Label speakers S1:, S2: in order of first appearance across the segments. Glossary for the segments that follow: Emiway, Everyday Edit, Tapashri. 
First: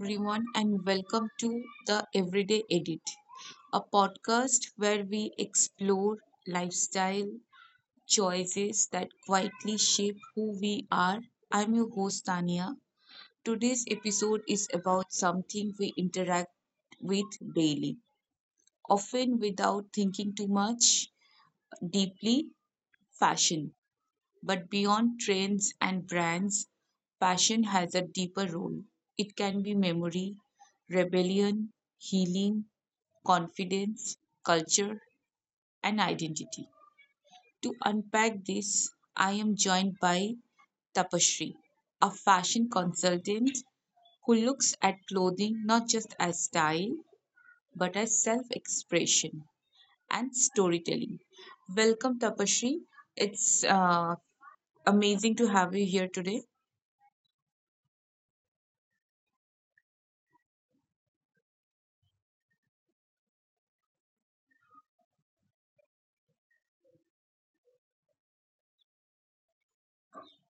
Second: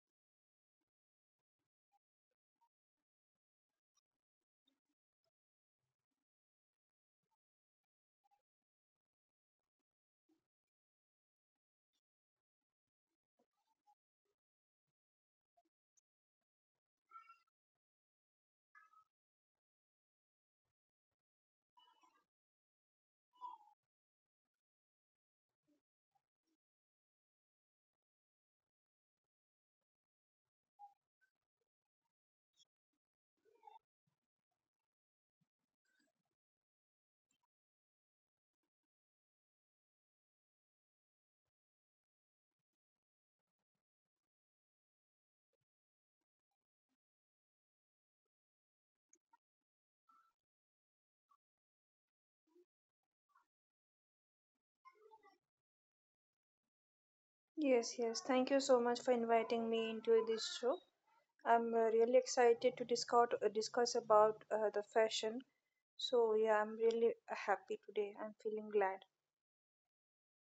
S1: everyone, and welcome to the Everyday Edit, a podcast where we explore lifestyle choices that quietly shape who we are. I'm your host, Tania. Today's episode is about something we interact with daily, often without thinking too much deeply fashion. But beyond trends and brands, passion has a deeper role. It can be memory, rebellion, healing, confidence, culture, and identity. To unpack this, I am joined by Tapashri, a fashion consultant who looks at clothing not just as style but as self expression and storytelling. Welcome, Tapashri. It's amazing to have you here today.
S2: Yes, yes. Thank you so much for inviting me into this show. I'm really excited to discuss about the fashion. So yeah, I'm really happy today. I'm feeling glad.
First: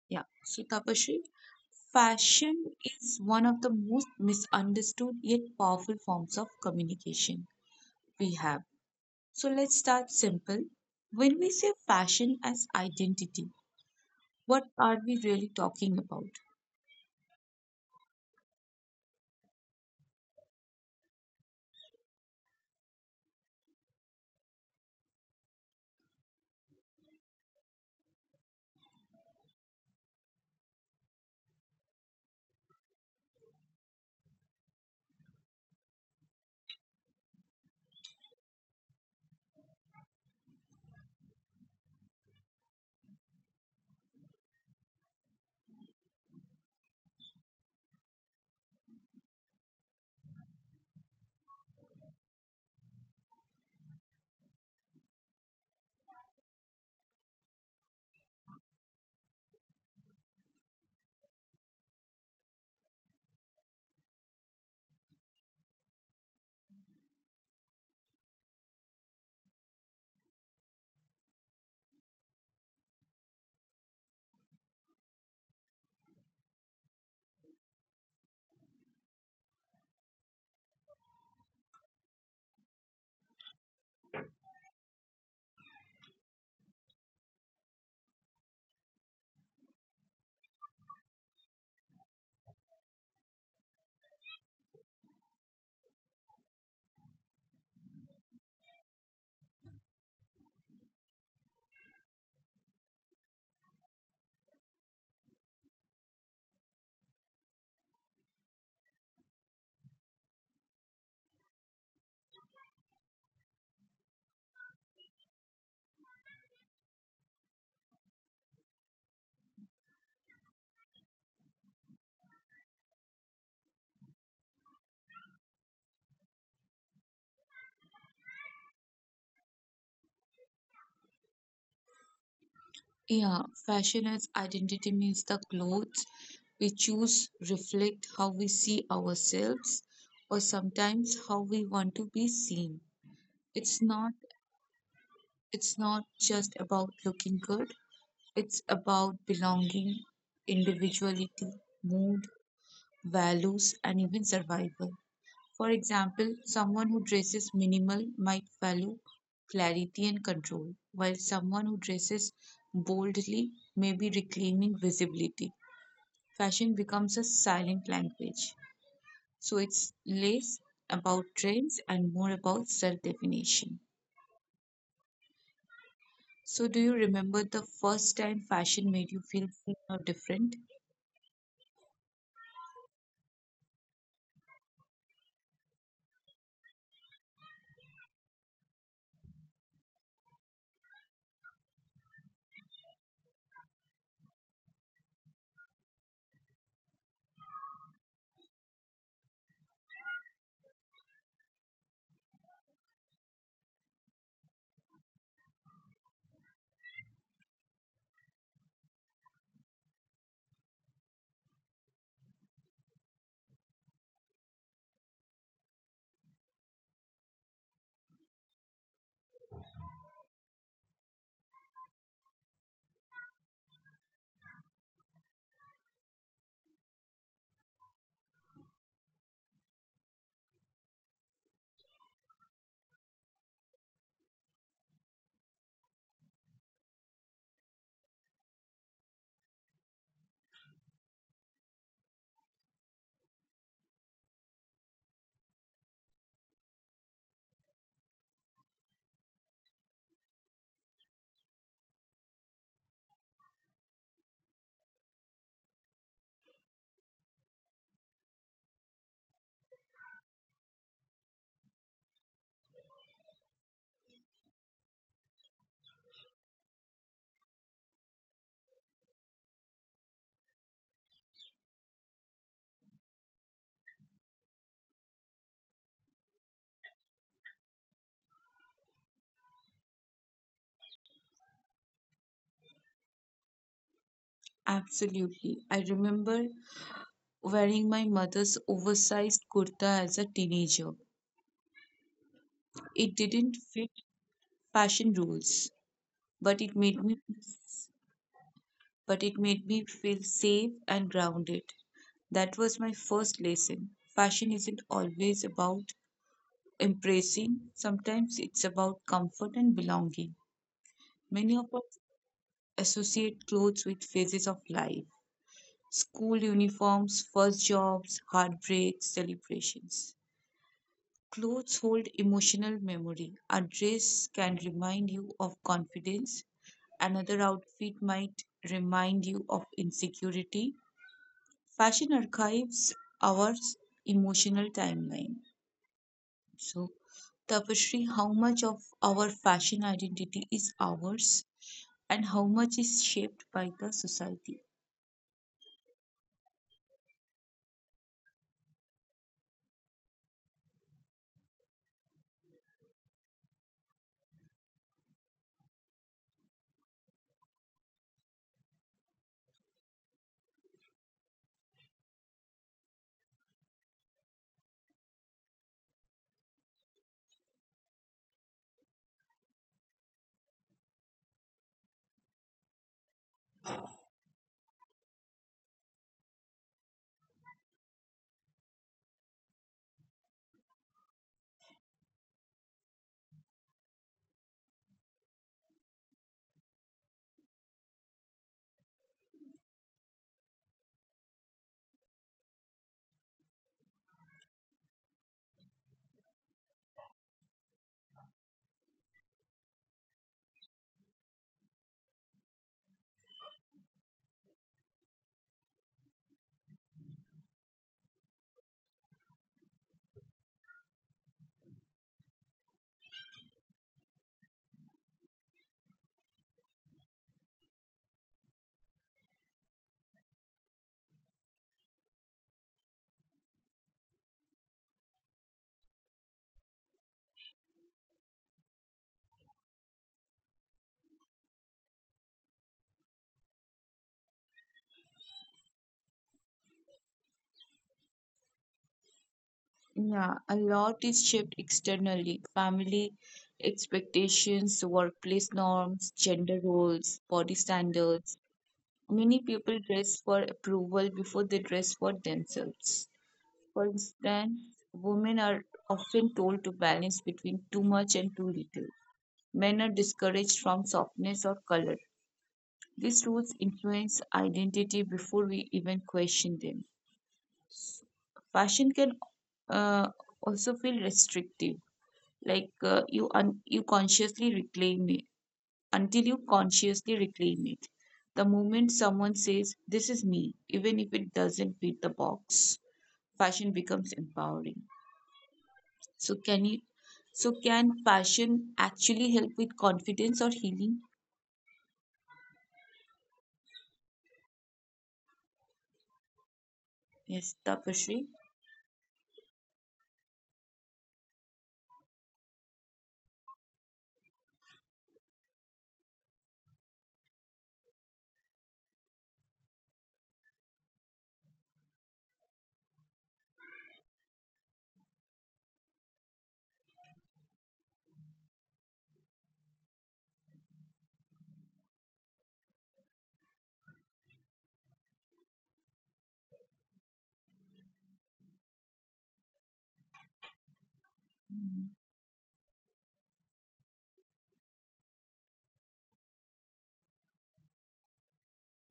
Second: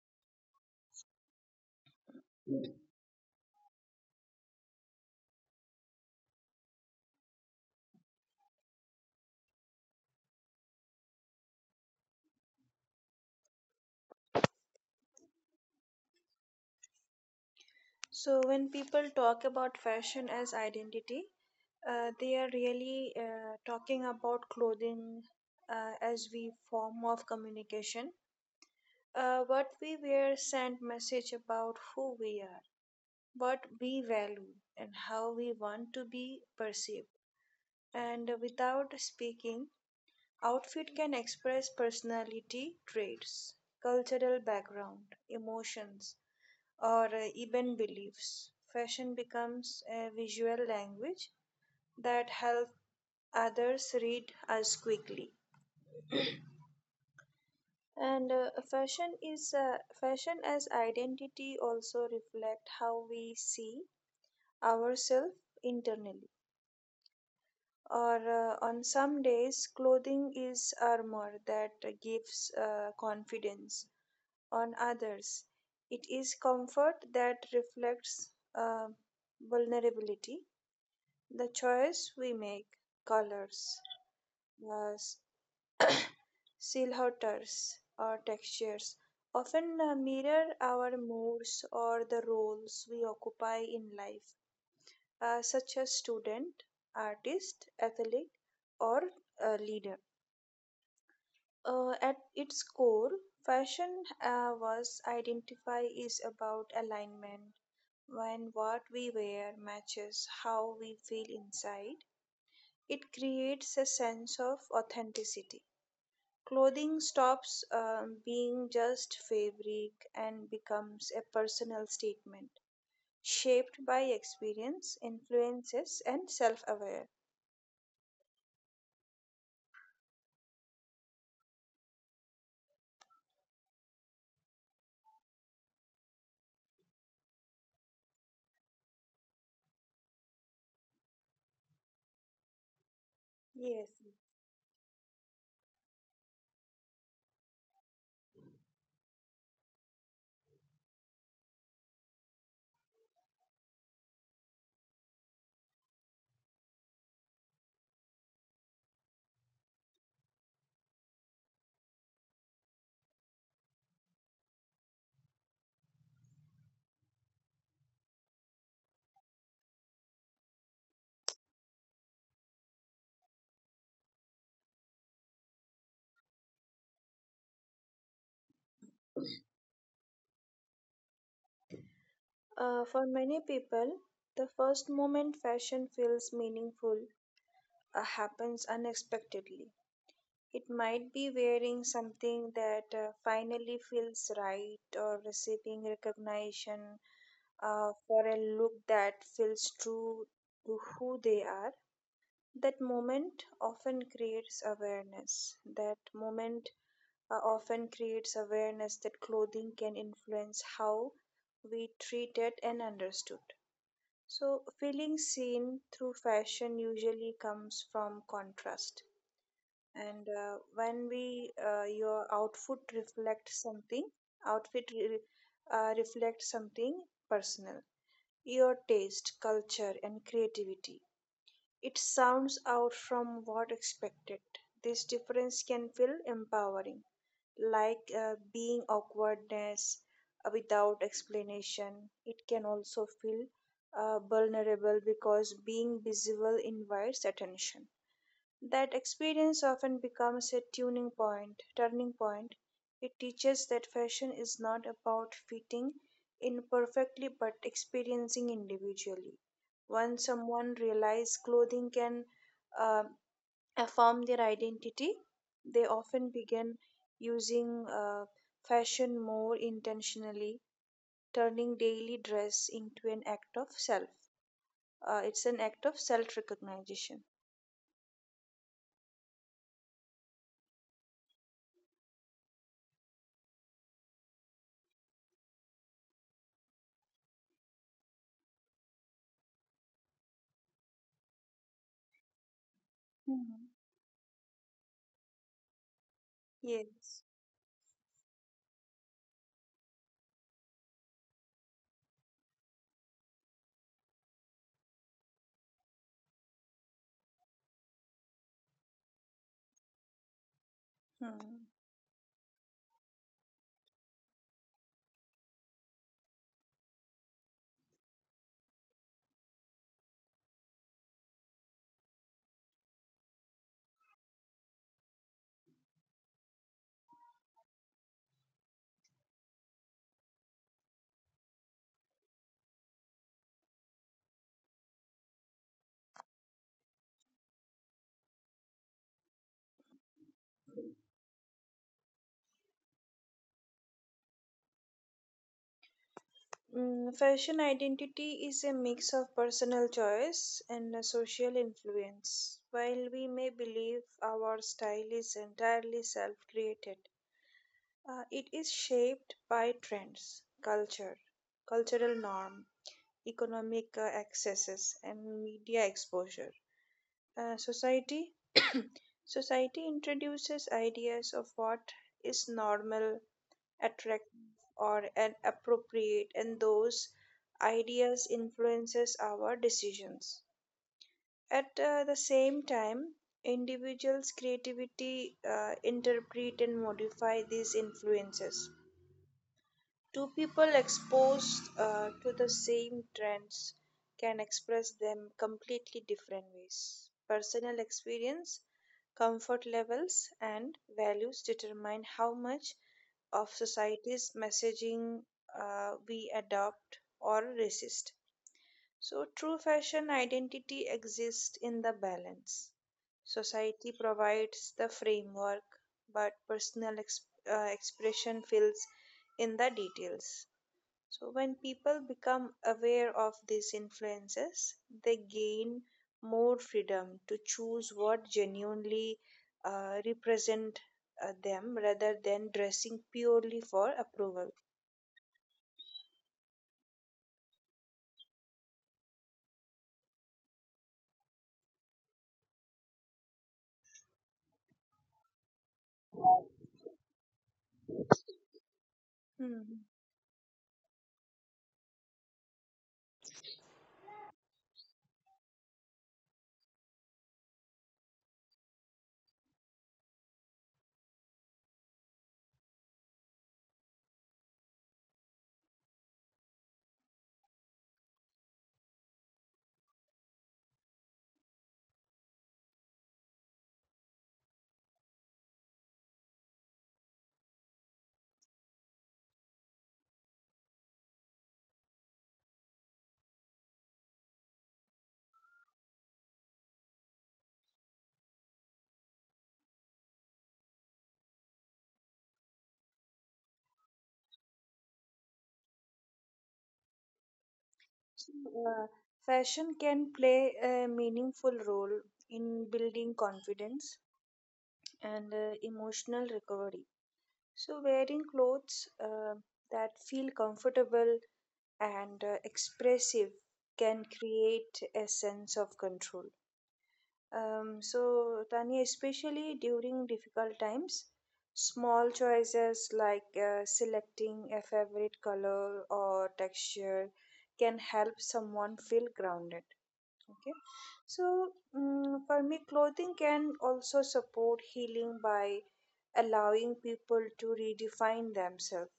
S1: Yeah. So, Tapashri, fashion is one of the most misunderstood yet powerful forms of communication we have. So, let's start simple. When we say fashion as identity, what are we really talking about?
S2: So when people talk about fashion as identity, they are really talking about clothing as we form of communication. What we wear send message about who we are, what we value, and how we want to be perceived. And without speaking, outfit can express personality traits, cultural background, emotions, or even beliefs. Fashion becomes a visual language that helps others read us quickly. And fashion as identity also reflect how we see ourselves internally. Or on some days clothing is armor that gives confidence, on others it is comfort that reflects uh, vulnerability. The choice we make, colors, uh, silhouettes or textures, often mirror our moods or the roles we occupy in life, such as student, artist, athlete, or leader. At its core, fashion was identify is about alignment. When what we wear matches how we feel inside, it creates a sense of authenticity. Clothing stops being just fabric and becomes a personal statement, shaped by experience, influences, and self aware.
S1: Yeah, fashion as identity means the clothes we choose reflect how we see ourselves or sometimes how we want to be seen. It's
S2: Yes.
S1: not it's not just about looking good. It's about belonging, individuality, mood, values, and even survival. For example, someone who dresses minimal might value clarity and control, while someone who dresses boldly may be reclaiming visibility. Fashion becomes a silent language. So it's less about trends and more about self definition. So, do you remember the first time fashion made you feel free or different?
S2: For many people, the first moment fashion feels meaningful happens unexpectedly. It might be wearing something that finally feels right, or receiving recognition for a look that feels true to who they are. That moment often creates awareness that clothing can influence how we treat it and understood. So, feeling seen through fashion usually comes from contrast, and when we your outfit reflects something, outfit re- reflects something personal, your taste, culture and creativity. It sounds out from what expected. This difference can feel empowering, like being awkwardness without explanation. It can also feel vulnerable because being visible invites attention. That experience often becomes a turning point. It teaches that fashion is not about fitting in perfectly but experiencing individually. Once someone realizes clothing can uh, affirm their identity, they often begin using fashion more intentionally, turning daily dress into an act of self. It's an act of self recognition.
S1: Absolutely. I remember wearing my mother's oversized kurta as a teenager. It didn't
S2: Mhm.
S1: fit fashion rules, but it made me
S2: Yes.
S1: but it made me feel safe and grounded. That was my first lesson. Fashion isn't always about impressing; sometimes it's about comfort and belonging. Many
S2: Hmm.
S1: of us associate clothes with phases of life: school uniforms, first jobs, heartbreaks, celebrations. Clothes hold emotional memory. A dress can remind you of confidence. Another outfit might remind you of insecurity. Fashion archives our emotional timeline. So, Tapashri, how much of our fashion identity is ours and how much is shaped by the society?
S2: Fashion identity is a mix of personal choice and a social influence. While we may believe our style is entirely self created, it is shaped by trends, culture, cultural norm, economic accesses, and media exposure. Uh, society Society introduces ideas of what is normal, attractive or an appropriate, and those ideas influences our decisions. At the same time, individuals creativity interpret and modify these influences. Two people exposed to the same trends can express them completely different ways. Personal experience, comfort levels and values determine how much of society's messaging we adopt or resist. So, true fashion identity exists in the balance. Society provides the framework, but expression fills in the details. So, when people become aware of these influences, they gain more freedom to choose what genuinely represent them rather than dressing purely for approval.
S1: Yeah, a lot is shaped externally. Family expectations, workplace norms, gender roles, body standards. Many
S2: Hmm.
S1: people dress for approval before they dress for themselves. For instance, women are often told to balance between too much and too little. Men are discouraged from softness or color. These rules influence identity before we even question them. Fashion can uh, also feel restrictive, like you un- you consciously reclaim it until you consciously reclaim it the moment someone says this is me, even if it doesn't fit the box, fashion becomes empowering. So can you so can fashion actually help with confidence or healing? Yes, Tapashri.
S2: So, uh, fashion can play a meaningful role in building confidence and emotional recovery. So, wearing clothes that feel comfortable and expressive can create a sense of control. So, Tanya, especially during difficult times, small choices like selecting a favorite color or texture can help someone feel grounded. Okay, so for me, clothing can also support healing by allowing people to redefine themselves,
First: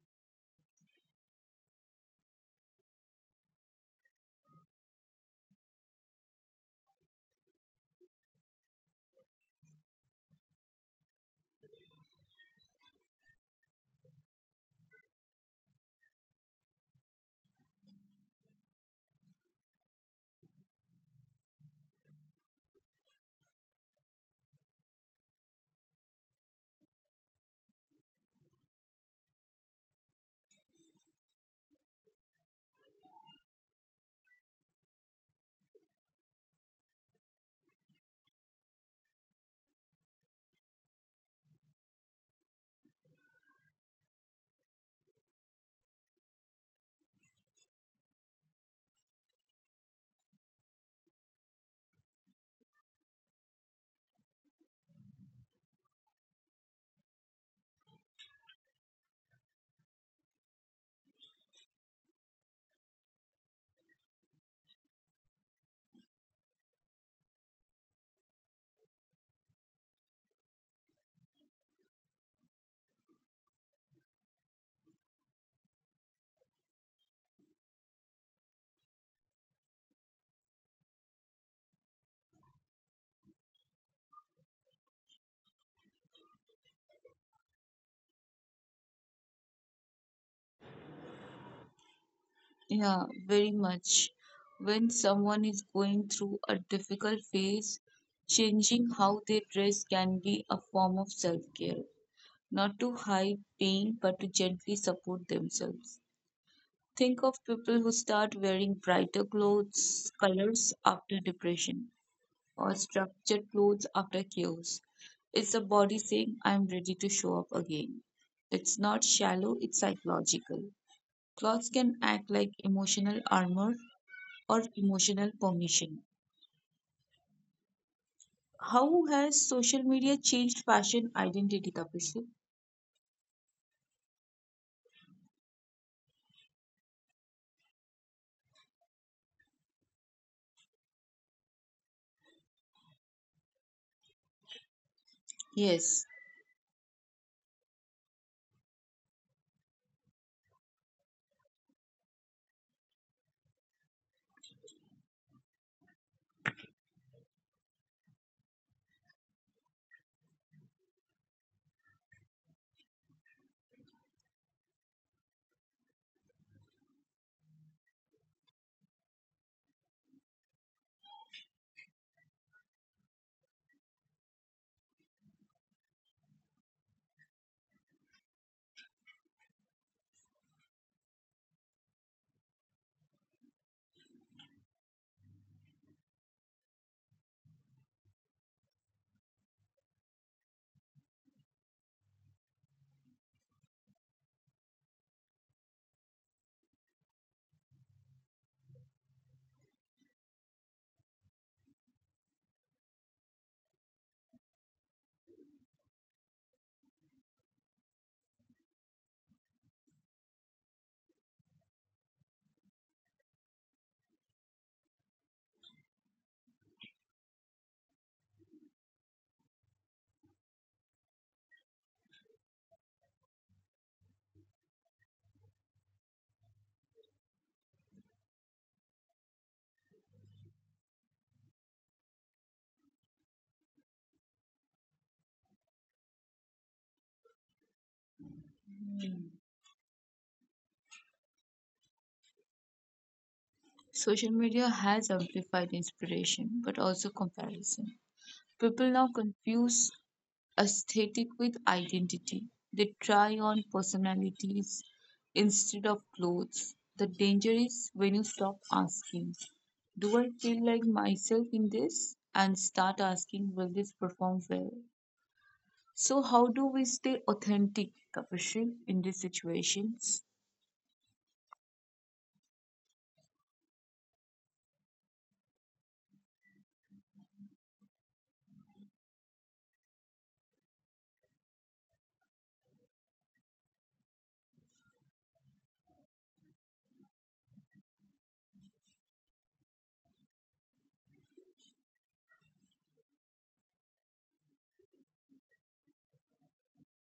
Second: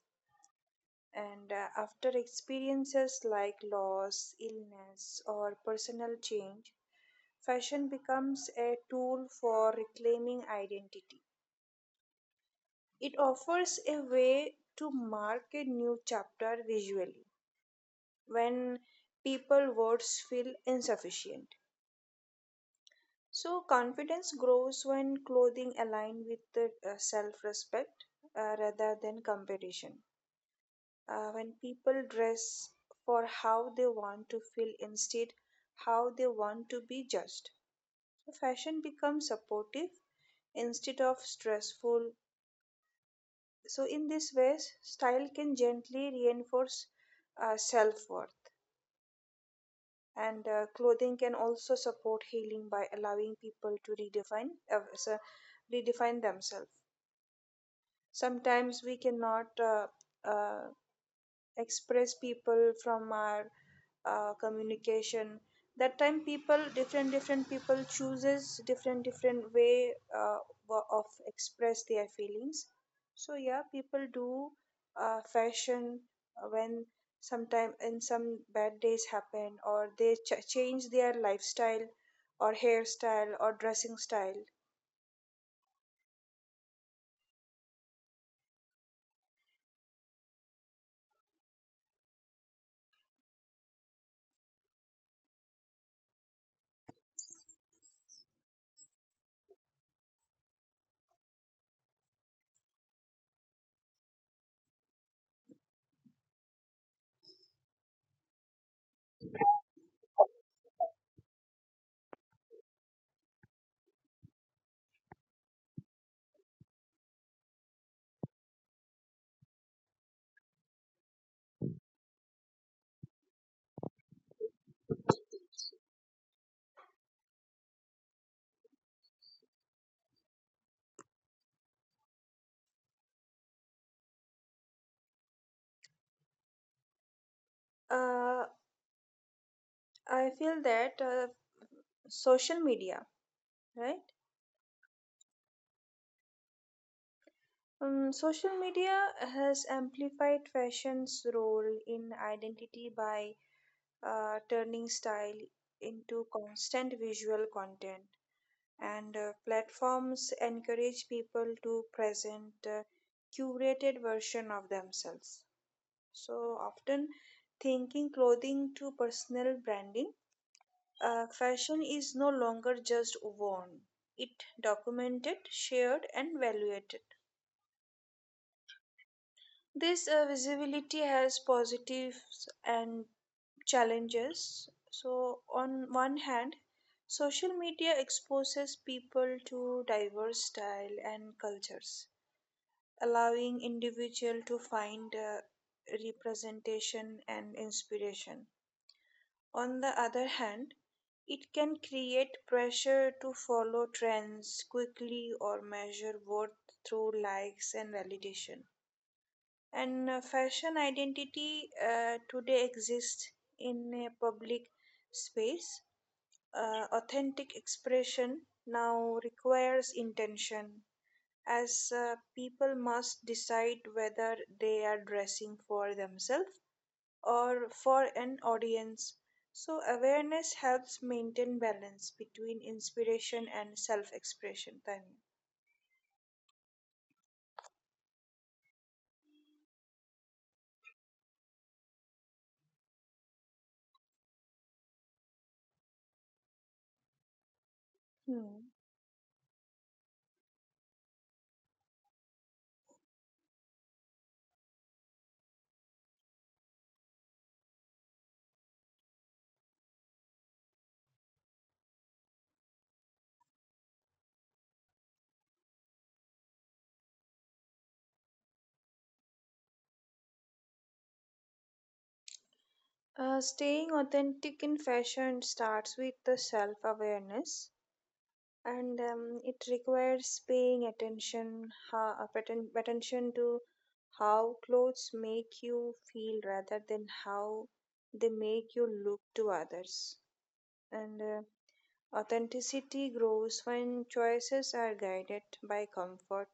S2: and after experiences like loss, illness, or personal change, fashion becomes a tool for reclaiming identity. It offers a way to mark a new chapter visually when people words feel insufficient. So confidence grows when clothing align with the self respect rather than competition. When people dress for how they want to feel instead how they want to be judged, so fashion becomes supportive instead of stressful. So in this way, style can gently reinforce self-worth. And clothing can also support healing by allowing people to redefine themselves. Sometimes we cannot uh, express people from our communication. That time people, different different people chooses different different way, of express their feelings. So yeah, people do fashion when sometime and some bad days happen, or they change their lifestyle or hairstyle or dressing style.
S1: Yeah, very much. When someone is going through a difficult phase, changing how they dress can be a form of self care, not to hide pain but to gently support themselves. Think of people who start wearing brighter clothes, colors after depression, or structured clothes after chaos. It's the body saying, I'm ready to show up again. It's not shallow, it's psychological. Clothes can act like emotional armor or emotional permission. How has social media changed fashion identity, Tapasya?
S2: uh, I feel that social media, right.
S1: Yes.
S2: Social media has amplified fashion's role in identity by turning style into constant visual content, and platforms encourage people to present curated version of themselves. So often, thinking clothing to personal branding, fashion is no longer just worn; it documented, shared, and valued. This visibility has positives and challenges. So, on one hand, social media exposes people to diverse style and cultures, allowing individual to find representation and inspiration. On the other hand, it can create pressure to follow trends quickly or measure worth through likes and validation. And fashion identity today exists in a public space. Authentic expression now requires intention, as people must decide whether they are dressing for themselves or for an audience. So, awareness helps maintain balance between inspiration and self expression. Tanya.
S1: Social media has amplified inspiration but also comparison. People now
S2: Hmm.
S1: confuse aesthetic with identity. They try on personalities instead of clothes. The danger is when you stop asking, do I feel like myself in this? And start asking, will this perform well? So, how do we stay authentic, Kapishil, in these situations?
S2: Staying authentic in fashion starts with the self awareness. And it requires paying attention how, attention to how clothes make you feel rather than how they make you look to others. And authenticity grows when choices are guided by comfort,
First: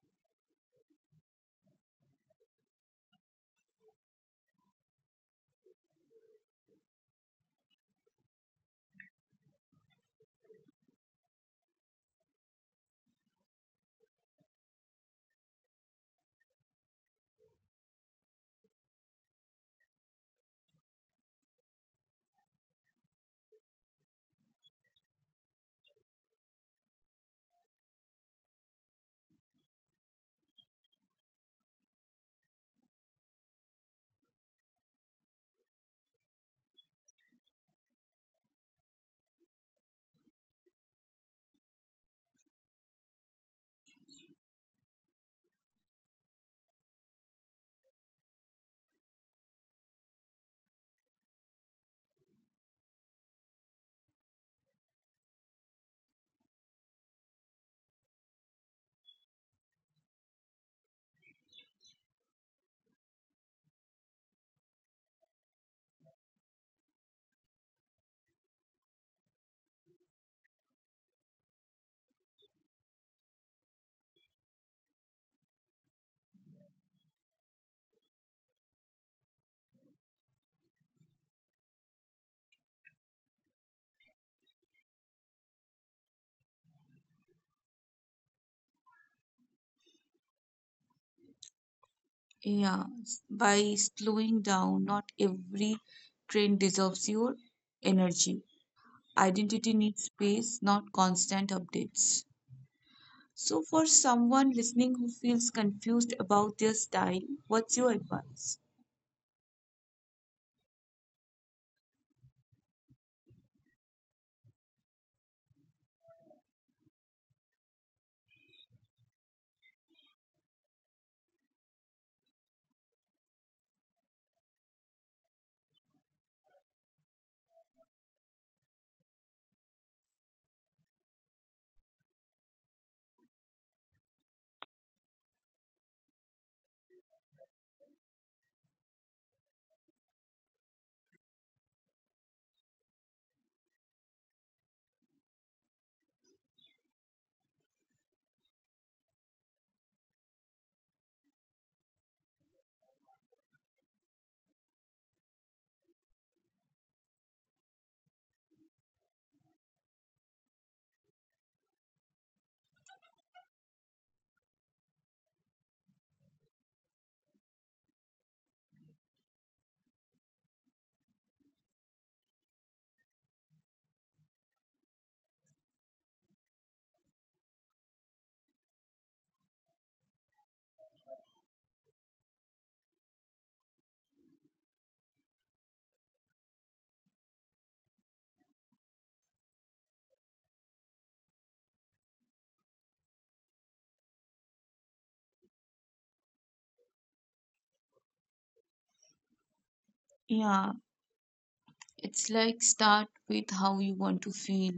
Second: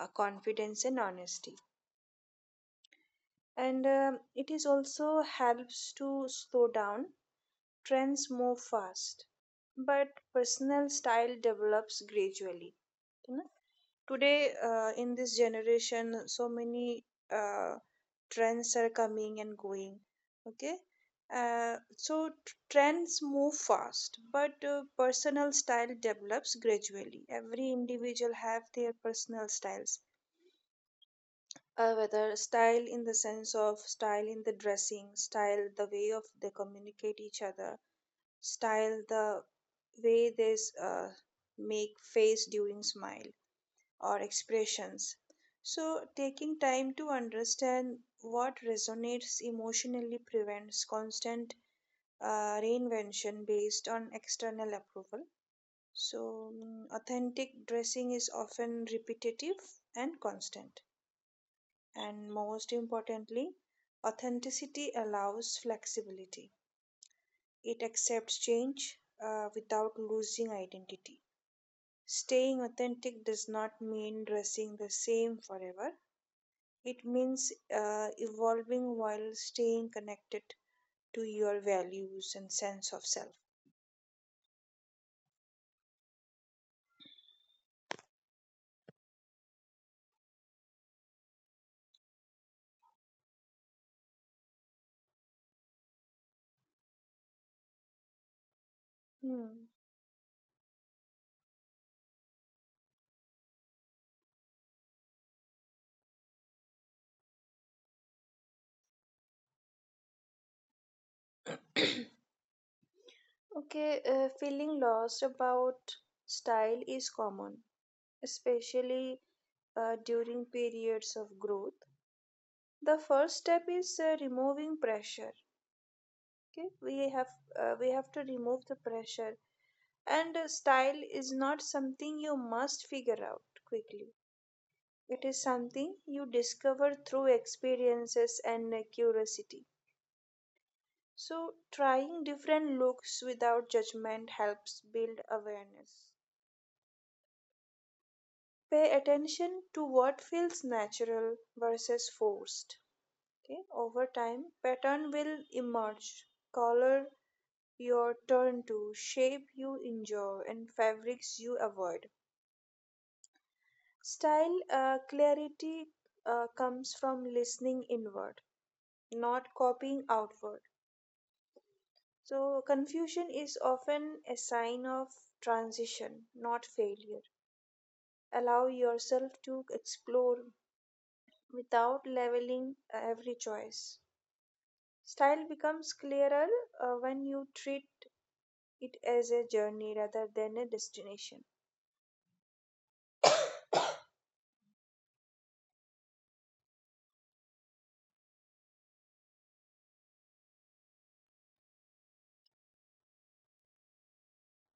S2: confidence and honesty. And it is also helps to slow down. Trends move fast, but personal style develops gradually. Today, in this generation, so many uh, trends are coming and going. Okay, trends move fast, but personal style develops gradually. Every individual have their personal styles. Whether style in the sense of style in the dressing, style the way of they communicate each other, style the way they s- uh, make face during smile or expressions. So, taking time to understand what resonates emotionally prevents constant reinvention based on external approval. So, authentic dressing is often repetitive and constant. And most importantly, authenticity allows flexibility, it accepts change without losing identity. Staying authentic does not mean dressing the same forever. It means evolving while staying connected to your values and sense of self.
S1: Yeah, by slowing down, not every train deserves your energy.
S2: Hmm.
S1: Identity needs space, not constant updates. So, for someone listening who feels confused about their style, what's your advice?
S2: Okay, feeling lost about style is common, especially during periods of growth. The first step is removing pressure. Okay, we have to remove the pressure, and style is not something you must figure out quickly. It is something you discover through experiences and curiosity. So, trying different looks without judgment helps build awareness. Pay attention to what feels natural versus forced. Okay? Over time, pattern will emerge. Color, your turn to, shape you enjoy, and fabrics you avoid. Style clarity comes from listening inward, not copying outward. So, confusion is often a sign of transition, not failure. Allow yourself to explore without leveling every choice. Style becomes clearer when you treat it as a journey rather than a destination.
S1: Yeah, it's like start with how you want to feel,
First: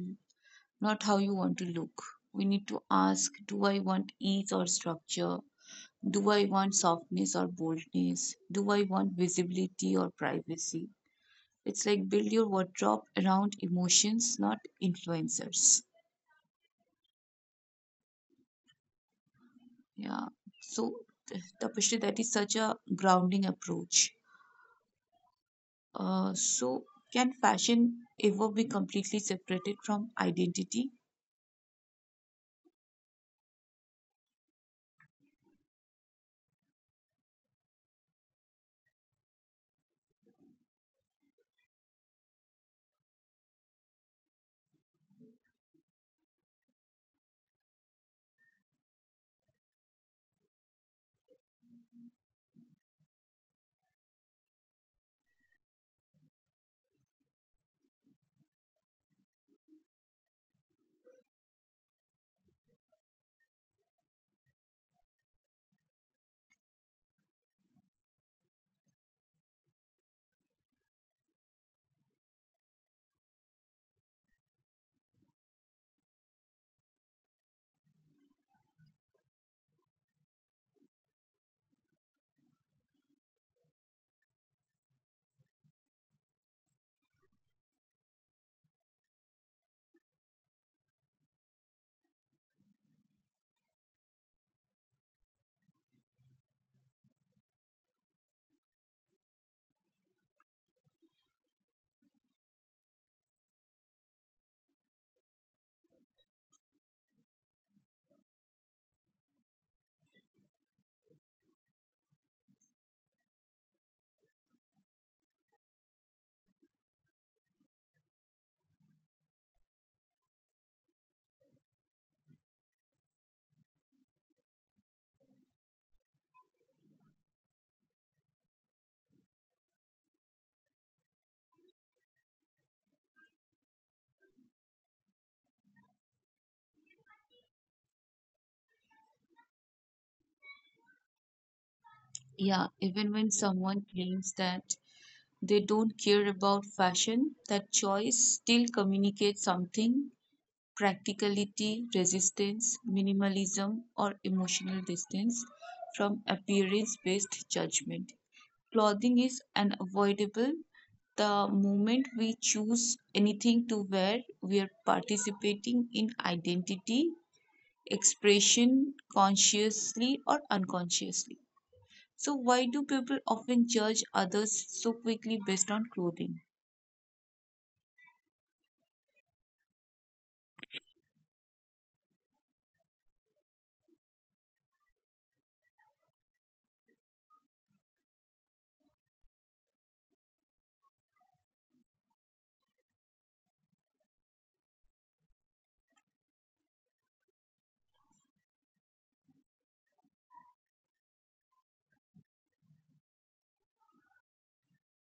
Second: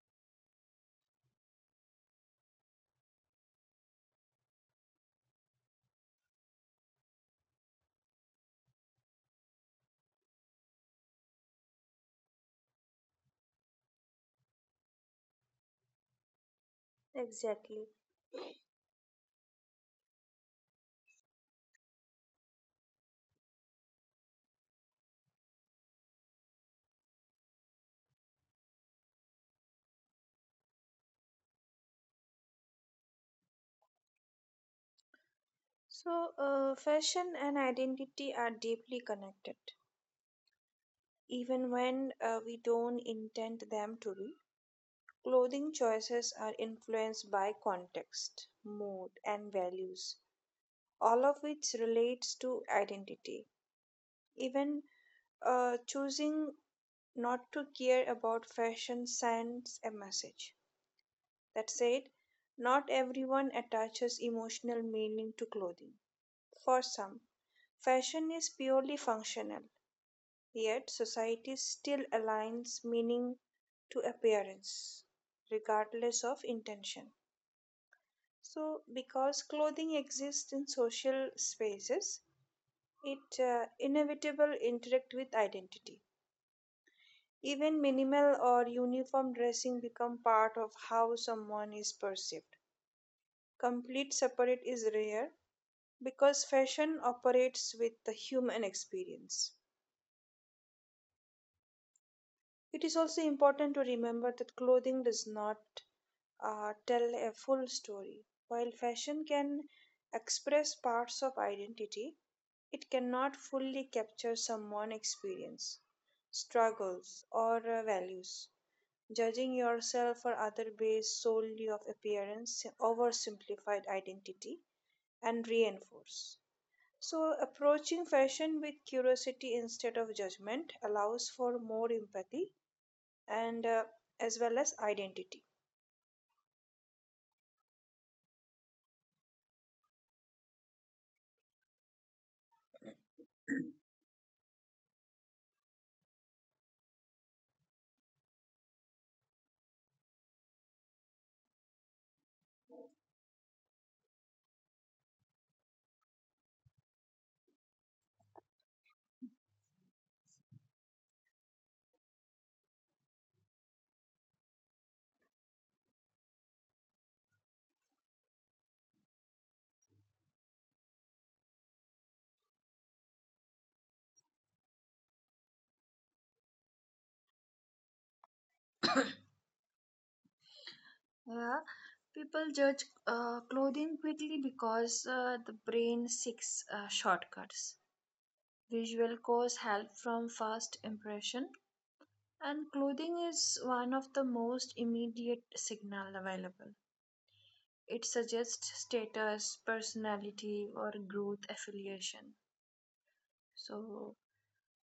S1: not how you want to look. We need to ask, do I want ease or structure? Do I want softness or boldness? Do I want visibility or privacy? It's like build your wardrobe around emotions, not influencers.
S2: Exactly.
S1: Yeah. So, Tapashri, that is such a grounding approach. So, can fashion ever be completely separated from identity?
S2: So, fashion and identity are deeply connected. Even when we don't intend them to be, clothing choices are influenced by context, mood, and values, all of which relates to identity. Even choosing not to care about fashion sends a message. That said, not everyone attaches emotional meaning to clothing. For some, fashion is purely functional. Yet society still aligns meaning to appearance, regardless of intention. So, because clothing exists in social spaces, it inevitable interact with identity. Even minimal or uniform dressing become part of how someone is perceived. Complete separate is rare because fashion operates with the human experience. It is also important to remember that clothing does not tell a full story. While fashion can express parts of identity, it cannot fully capture someone's experience, struggles, or values. Judging yourself or other based solely of appearance oversimplified identity and reinforce. So approaching fashion with curiosity instead of judgment allows for more empathy and as well as identity.
S1: Yeah, even when someone claims that they don't care about fashion, that choice still communicates something: practicality, resistance, minimalism, or emotional distance from appearance based judgment. Clothing is unavoidable. The moment we choose anything to wear, we are participating in identity, expression, consciously or unconsciously. So, why do people often judge others so quickly based on clothing?
S2: Yeah, people judge clothing quickly because the brain seeks shortcuts. Visual cause help from first impression, and clothing is one of the most immediate signal available. It suggests status, personality, or growth affiliation. So,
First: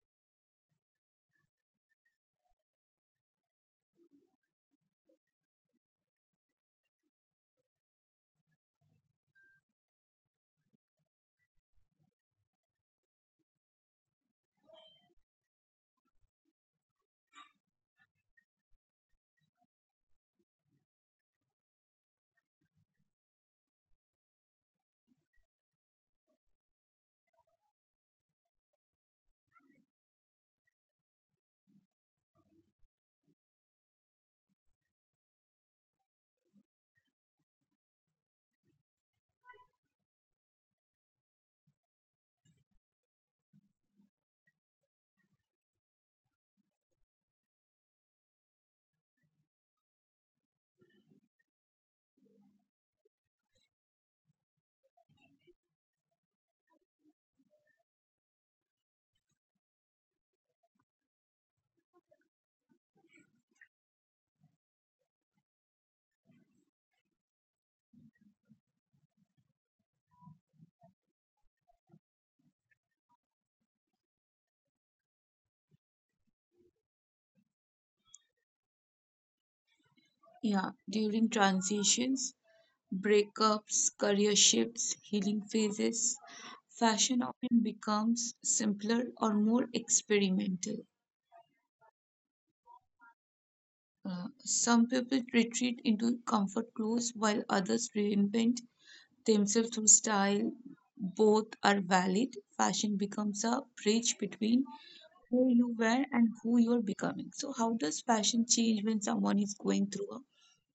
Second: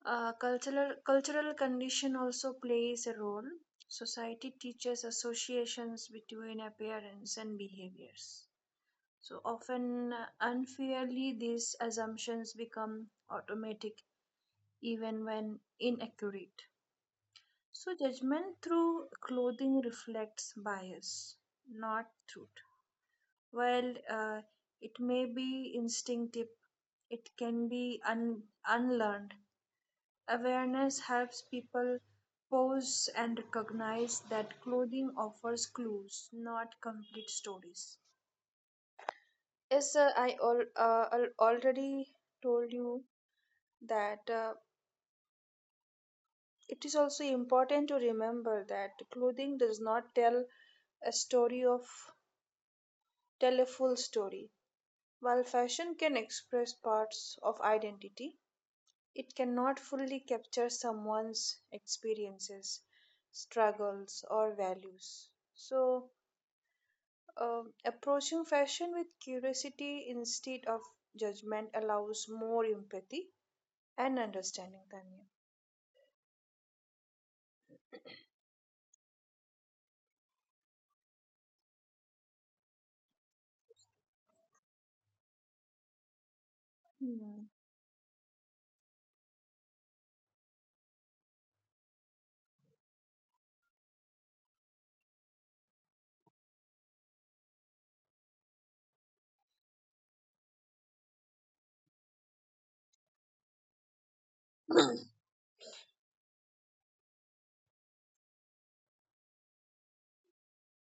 S2: cultural condition also plays a role. Society teaches associations between appearance and behaviors. So often, unfairly, these assumptions become automatic even when inaccurate. So, judgment through clothing reflects bias, not truth. While it may be instinctive, it can be unlearned. Awareness helps people pause and recognize that clothing offers clues, not complete stories. Yes, I already told you that it is also important to remember that clothing does not a story of tell a full story. While fashion can express parts of identity, it cannot fully capture someone's experiences, struggles, or values. So, approaching fashion with curiosity instead of judgment allows more empathy and understanding, Tanya.
S1: Yeah, during transitions, breakups, career shifts, healing phases, fashion
S2: Hmm.
S1: often becomes simpler or more experimental. Some people retreat into comfort clothes while others reinvent themselves through style. Both are valid. Fashion becomes a bridge between who you were and who you are becoming. So, how does fashion change when someone is going through a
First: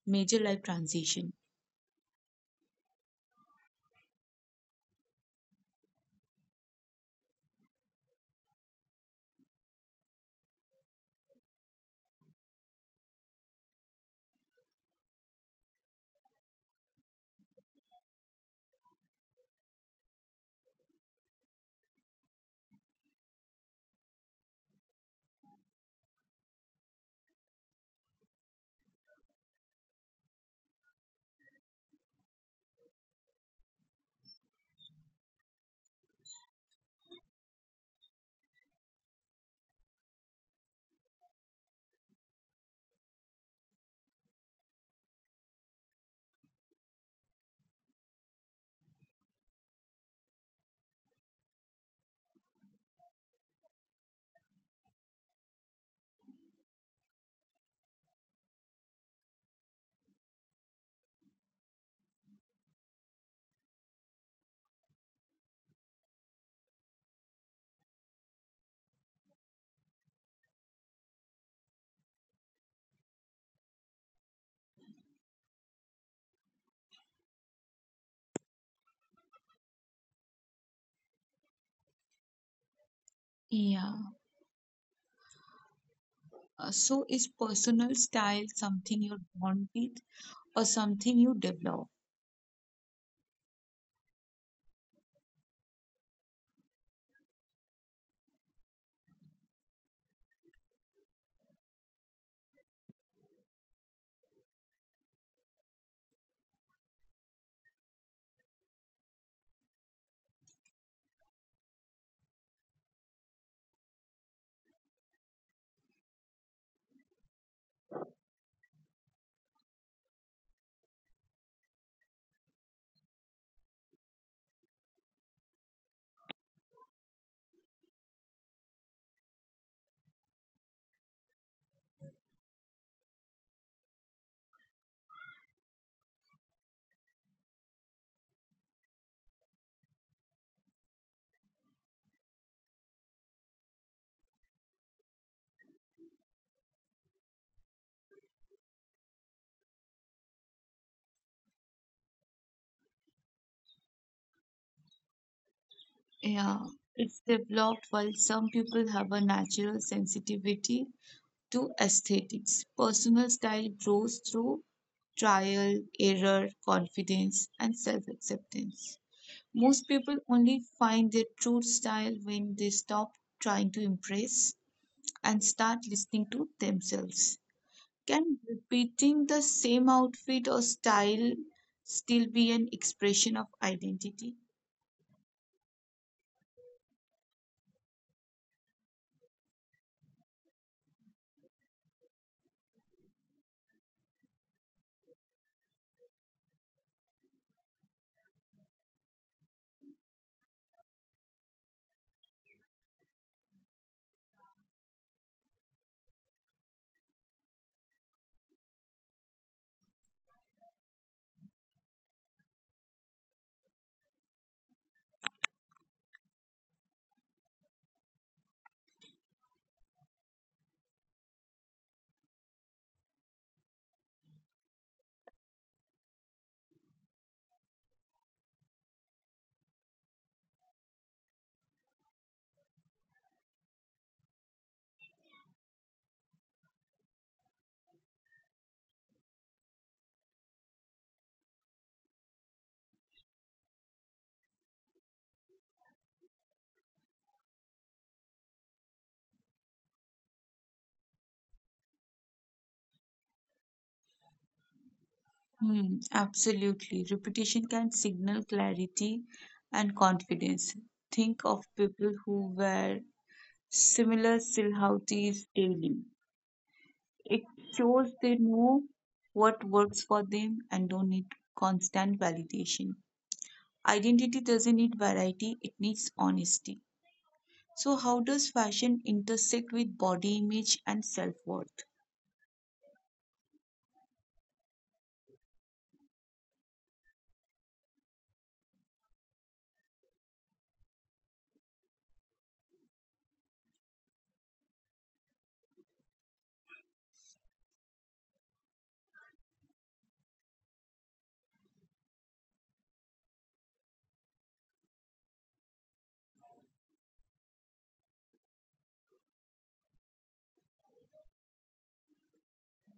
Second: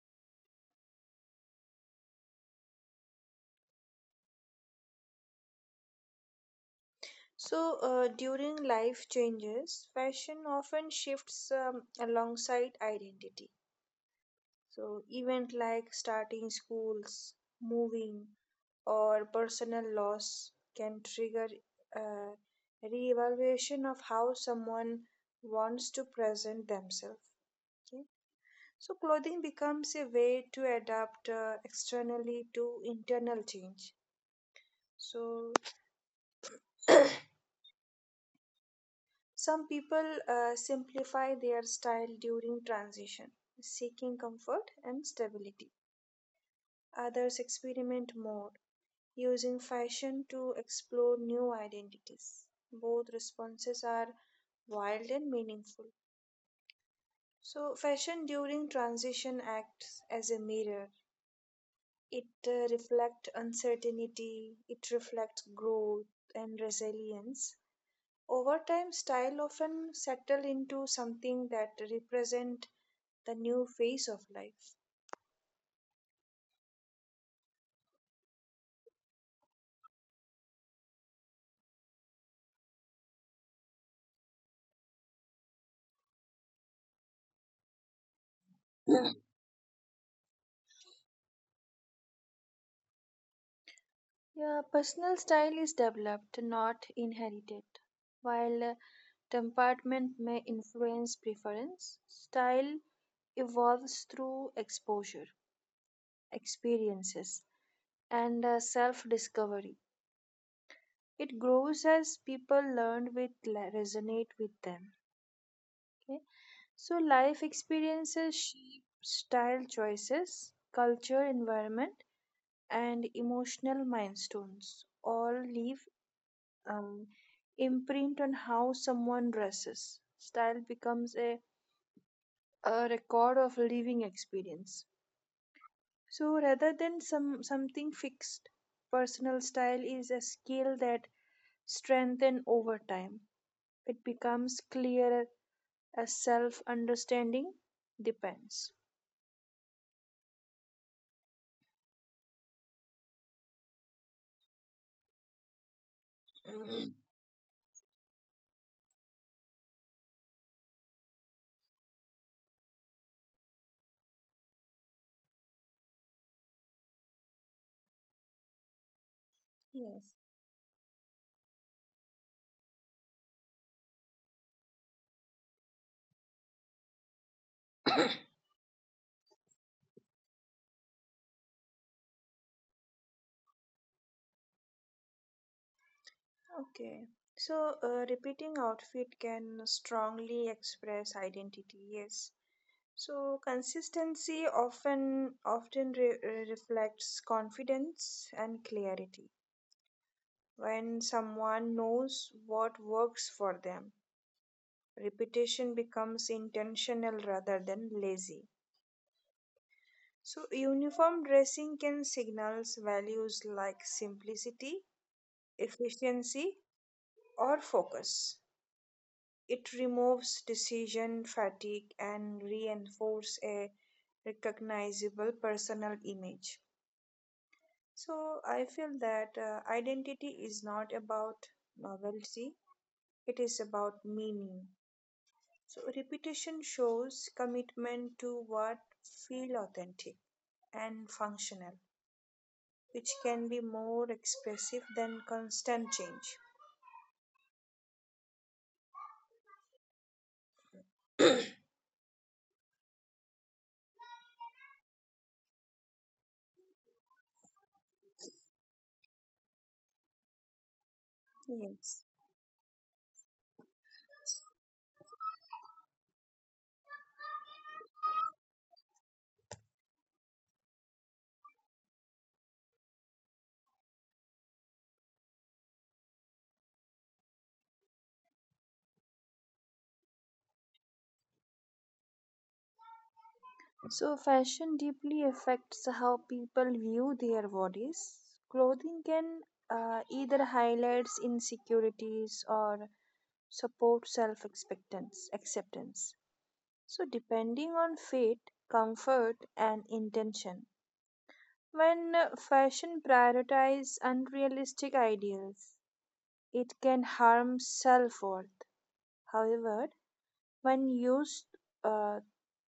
S1: major life transition?
S2: So, during life changes, fashion often shifts alongside identity. So, event like starting schools, moving, or personal loss can trigger uh, reevaluation of how someone wants to present themselves. Okay? So, clothing becomes a way to adapt externally to internal change. So, some people simplify their style during transition, seeking comfort and stability. Others experiment more, using fashion to explore new identities. Both responses are wild and meaningful. So, fashion during transition acts as a mirror. It reflects uncertainty, it reflects growth and resilience. Over time, style often settle into something that represent the new phase of life.
S1: Yeah. So, is personal style something you're born with or something you develop?
S2: Yeah, personal style is developed, not inherited. While temperament may influence preference, style evolves through exposure, experiences, and self discovery. It grows as people learn with resonate with them. Okay? So life experiences shape style choices, culture, environment, and emotional milestones all leave um, imprint on how someone dresses. Style becomes a record of living experience. So rather than something fixed, personal style is a skill that strengthens over time. It becomes clearer as self understanding depends.
S1: Yeah. It's developed. While some people have a natural sensitivity to aesthetics, personal style grows through trial, error, confidence, and self acceptance. Most
S2: Yes.
S1: people only find their true style when they stop trying to impress and start listening to themselves. Can repeating the same outfit or style still be an expression of identity?
S2: Okay, so repeating outfit can strongly express identity, yes. So consistency often reflects confidence and clarity. When someone knows what works for them, repetition becomes intentional rather than lazy. So uniform dressing can signals values like simplicity, efficiency, or focus. It removes decision fatigue and reinforce a recognizable personal image. So I feel that identity is not about novelty, it is about meaning. So repetition shows commitment to what feel authentic and functional, which can be more expressive than constant change.
S1: Hmm, absolutely. Repetition can signal clarity and confidence. Think of
S2: Yes.
S1: people who wear similar silhouettes daily. It shows they know what works for them and don't need constant validation. Identity doesn't need variety, it needs honesty. So, how does fashion intersect with body image and self worth?
S2: So, fashion deeply affects how people view their bodies. Clothing can either highlights insecurities or support self acceptance. Acceptance. So, depending on fit, comfort, and intention. When fashion prioritizes unrealistic ideals, it can harm self worth. However, when used uh,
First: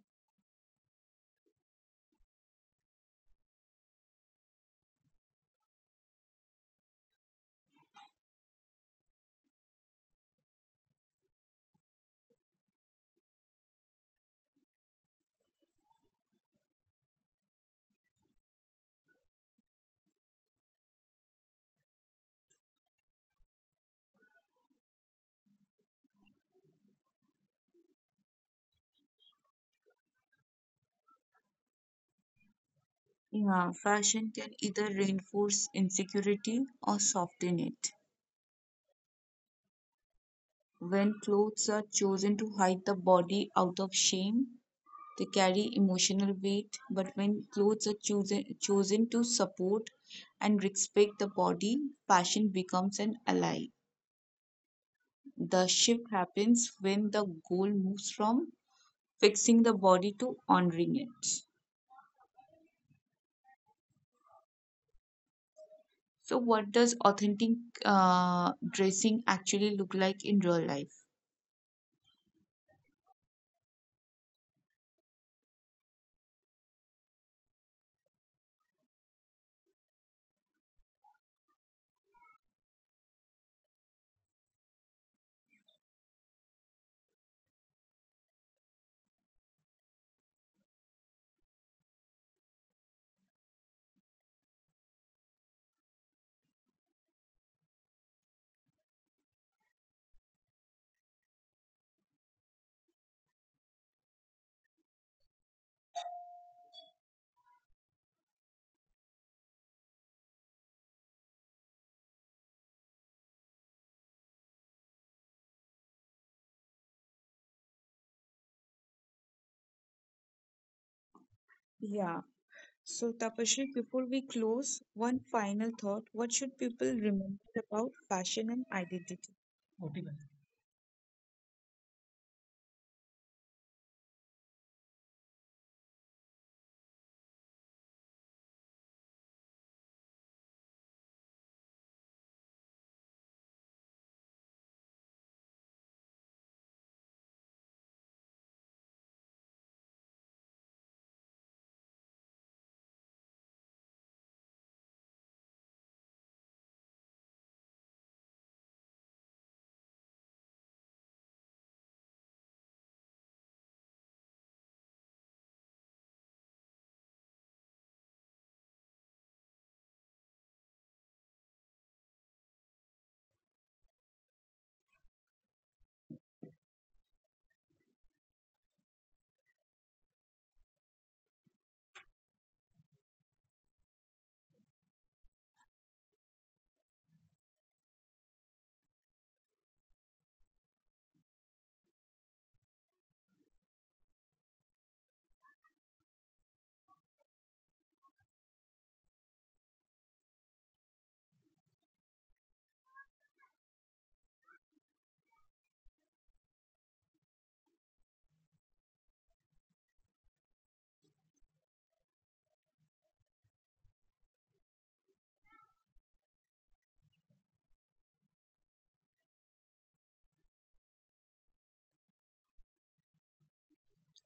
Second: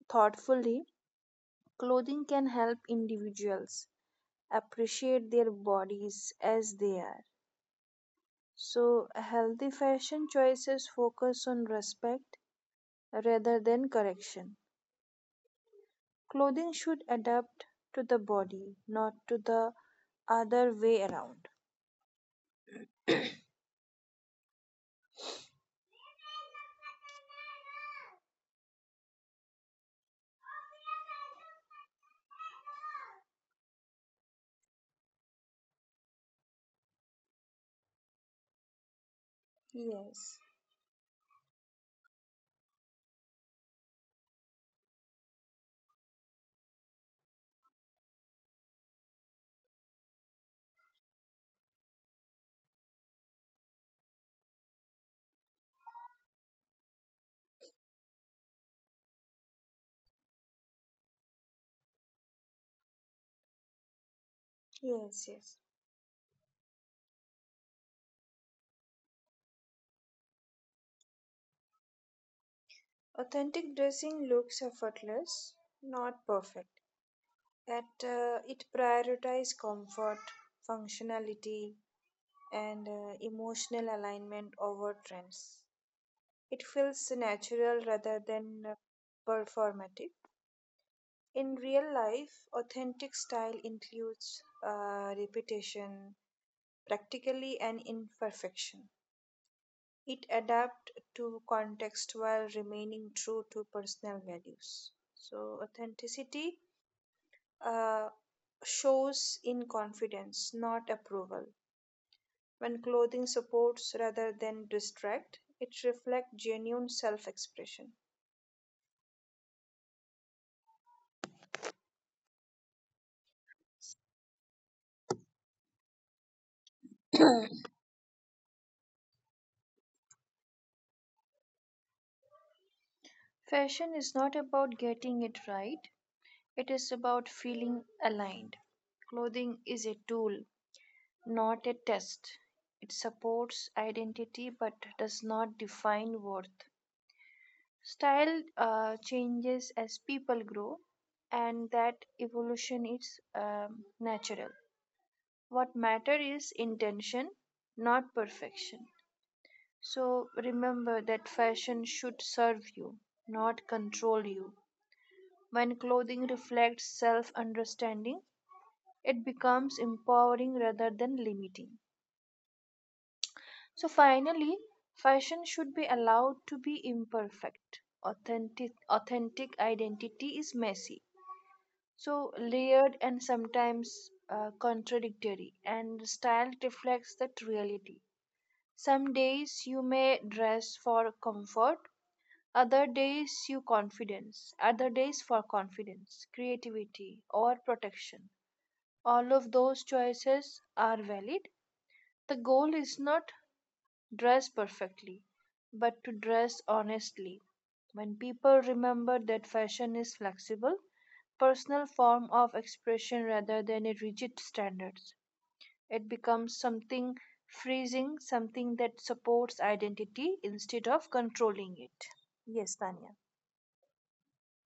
S2: thoughtfully, clothing can help individuals appreciate their bodies as they are. So, healthy fashion choices focus on respect rather than correction. Clothing should adapt to the body, not to the other way around.
S1: Yeah, fashion can either reinforce insecurity or soften it.
S2: Yes,
S1: When clothes are chosen to hide the body out of shame, they carry emotional weight, but when clothes are chosen to support and respect the body, fashion becomes an ally. The shift happens when the goal moves from fixing the body to honoring it.
S2: yes, yes.
S1: So, what does authentic dressing actually look like in real life?
S2: Authentic dressing looks effortless, not perfect. At It prioritizes comfort, functionality, and emotional alignment over trends. It feels natural rather than performative. In real life, authentic style includes repetition, practically, and imperfection. It adapts to context while remaining true to personal values. So, authenticity uh, shows in confidence, not approval. When clothing supports rather than distract, it reflects genuine self expression.
S1: Yeah. So, Tapashri, before we close, one final thought. What should people remember about fashion and identity?
S2: Fashion is not about getting it right, it is about feeling aligned. Clothing is a tool, not a test. It supports identity but does not define worth. Style changes as people grow, and that evolution is natural. What matters is intention, not perfection. So remember that fashion should serve you, not control you. When clothing reflects self understanding, it becomes empowering rather than limiting. So finally, fashion should be allowed to be imperfect. Authentic identity is messy. So layered and sometimes contradictory and style reflects that reality. Some days you may dress for comfort. Other days for confidence, creativity, or protection. All of those choices are valid. The goal is not dress perfectly, but to dress honestly. When people remember that fashion is flexible, personal form of expression rather than a rigid standards, it becomes something freezing, something that supports identity instead of controlling it. Yes, Tanya.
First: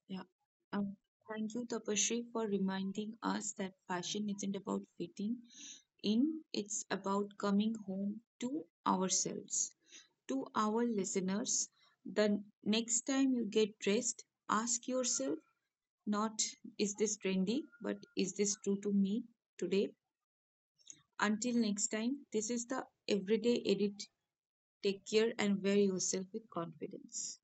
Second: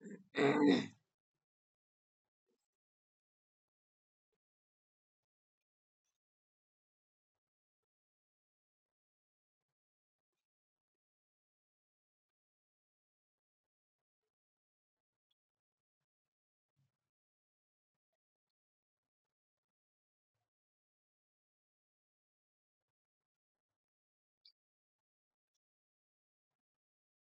S1: Yeah. Um, thank you, Tapasree, for reminding us that fashion isn't about fitting in, it's about coming home to ourselves. To our listeners, the next time you get dressed, ask yourself not, is this trendy, but is this true to me today? Until next time, this is the Everyday Edit. Take care and wear yourself with confidence.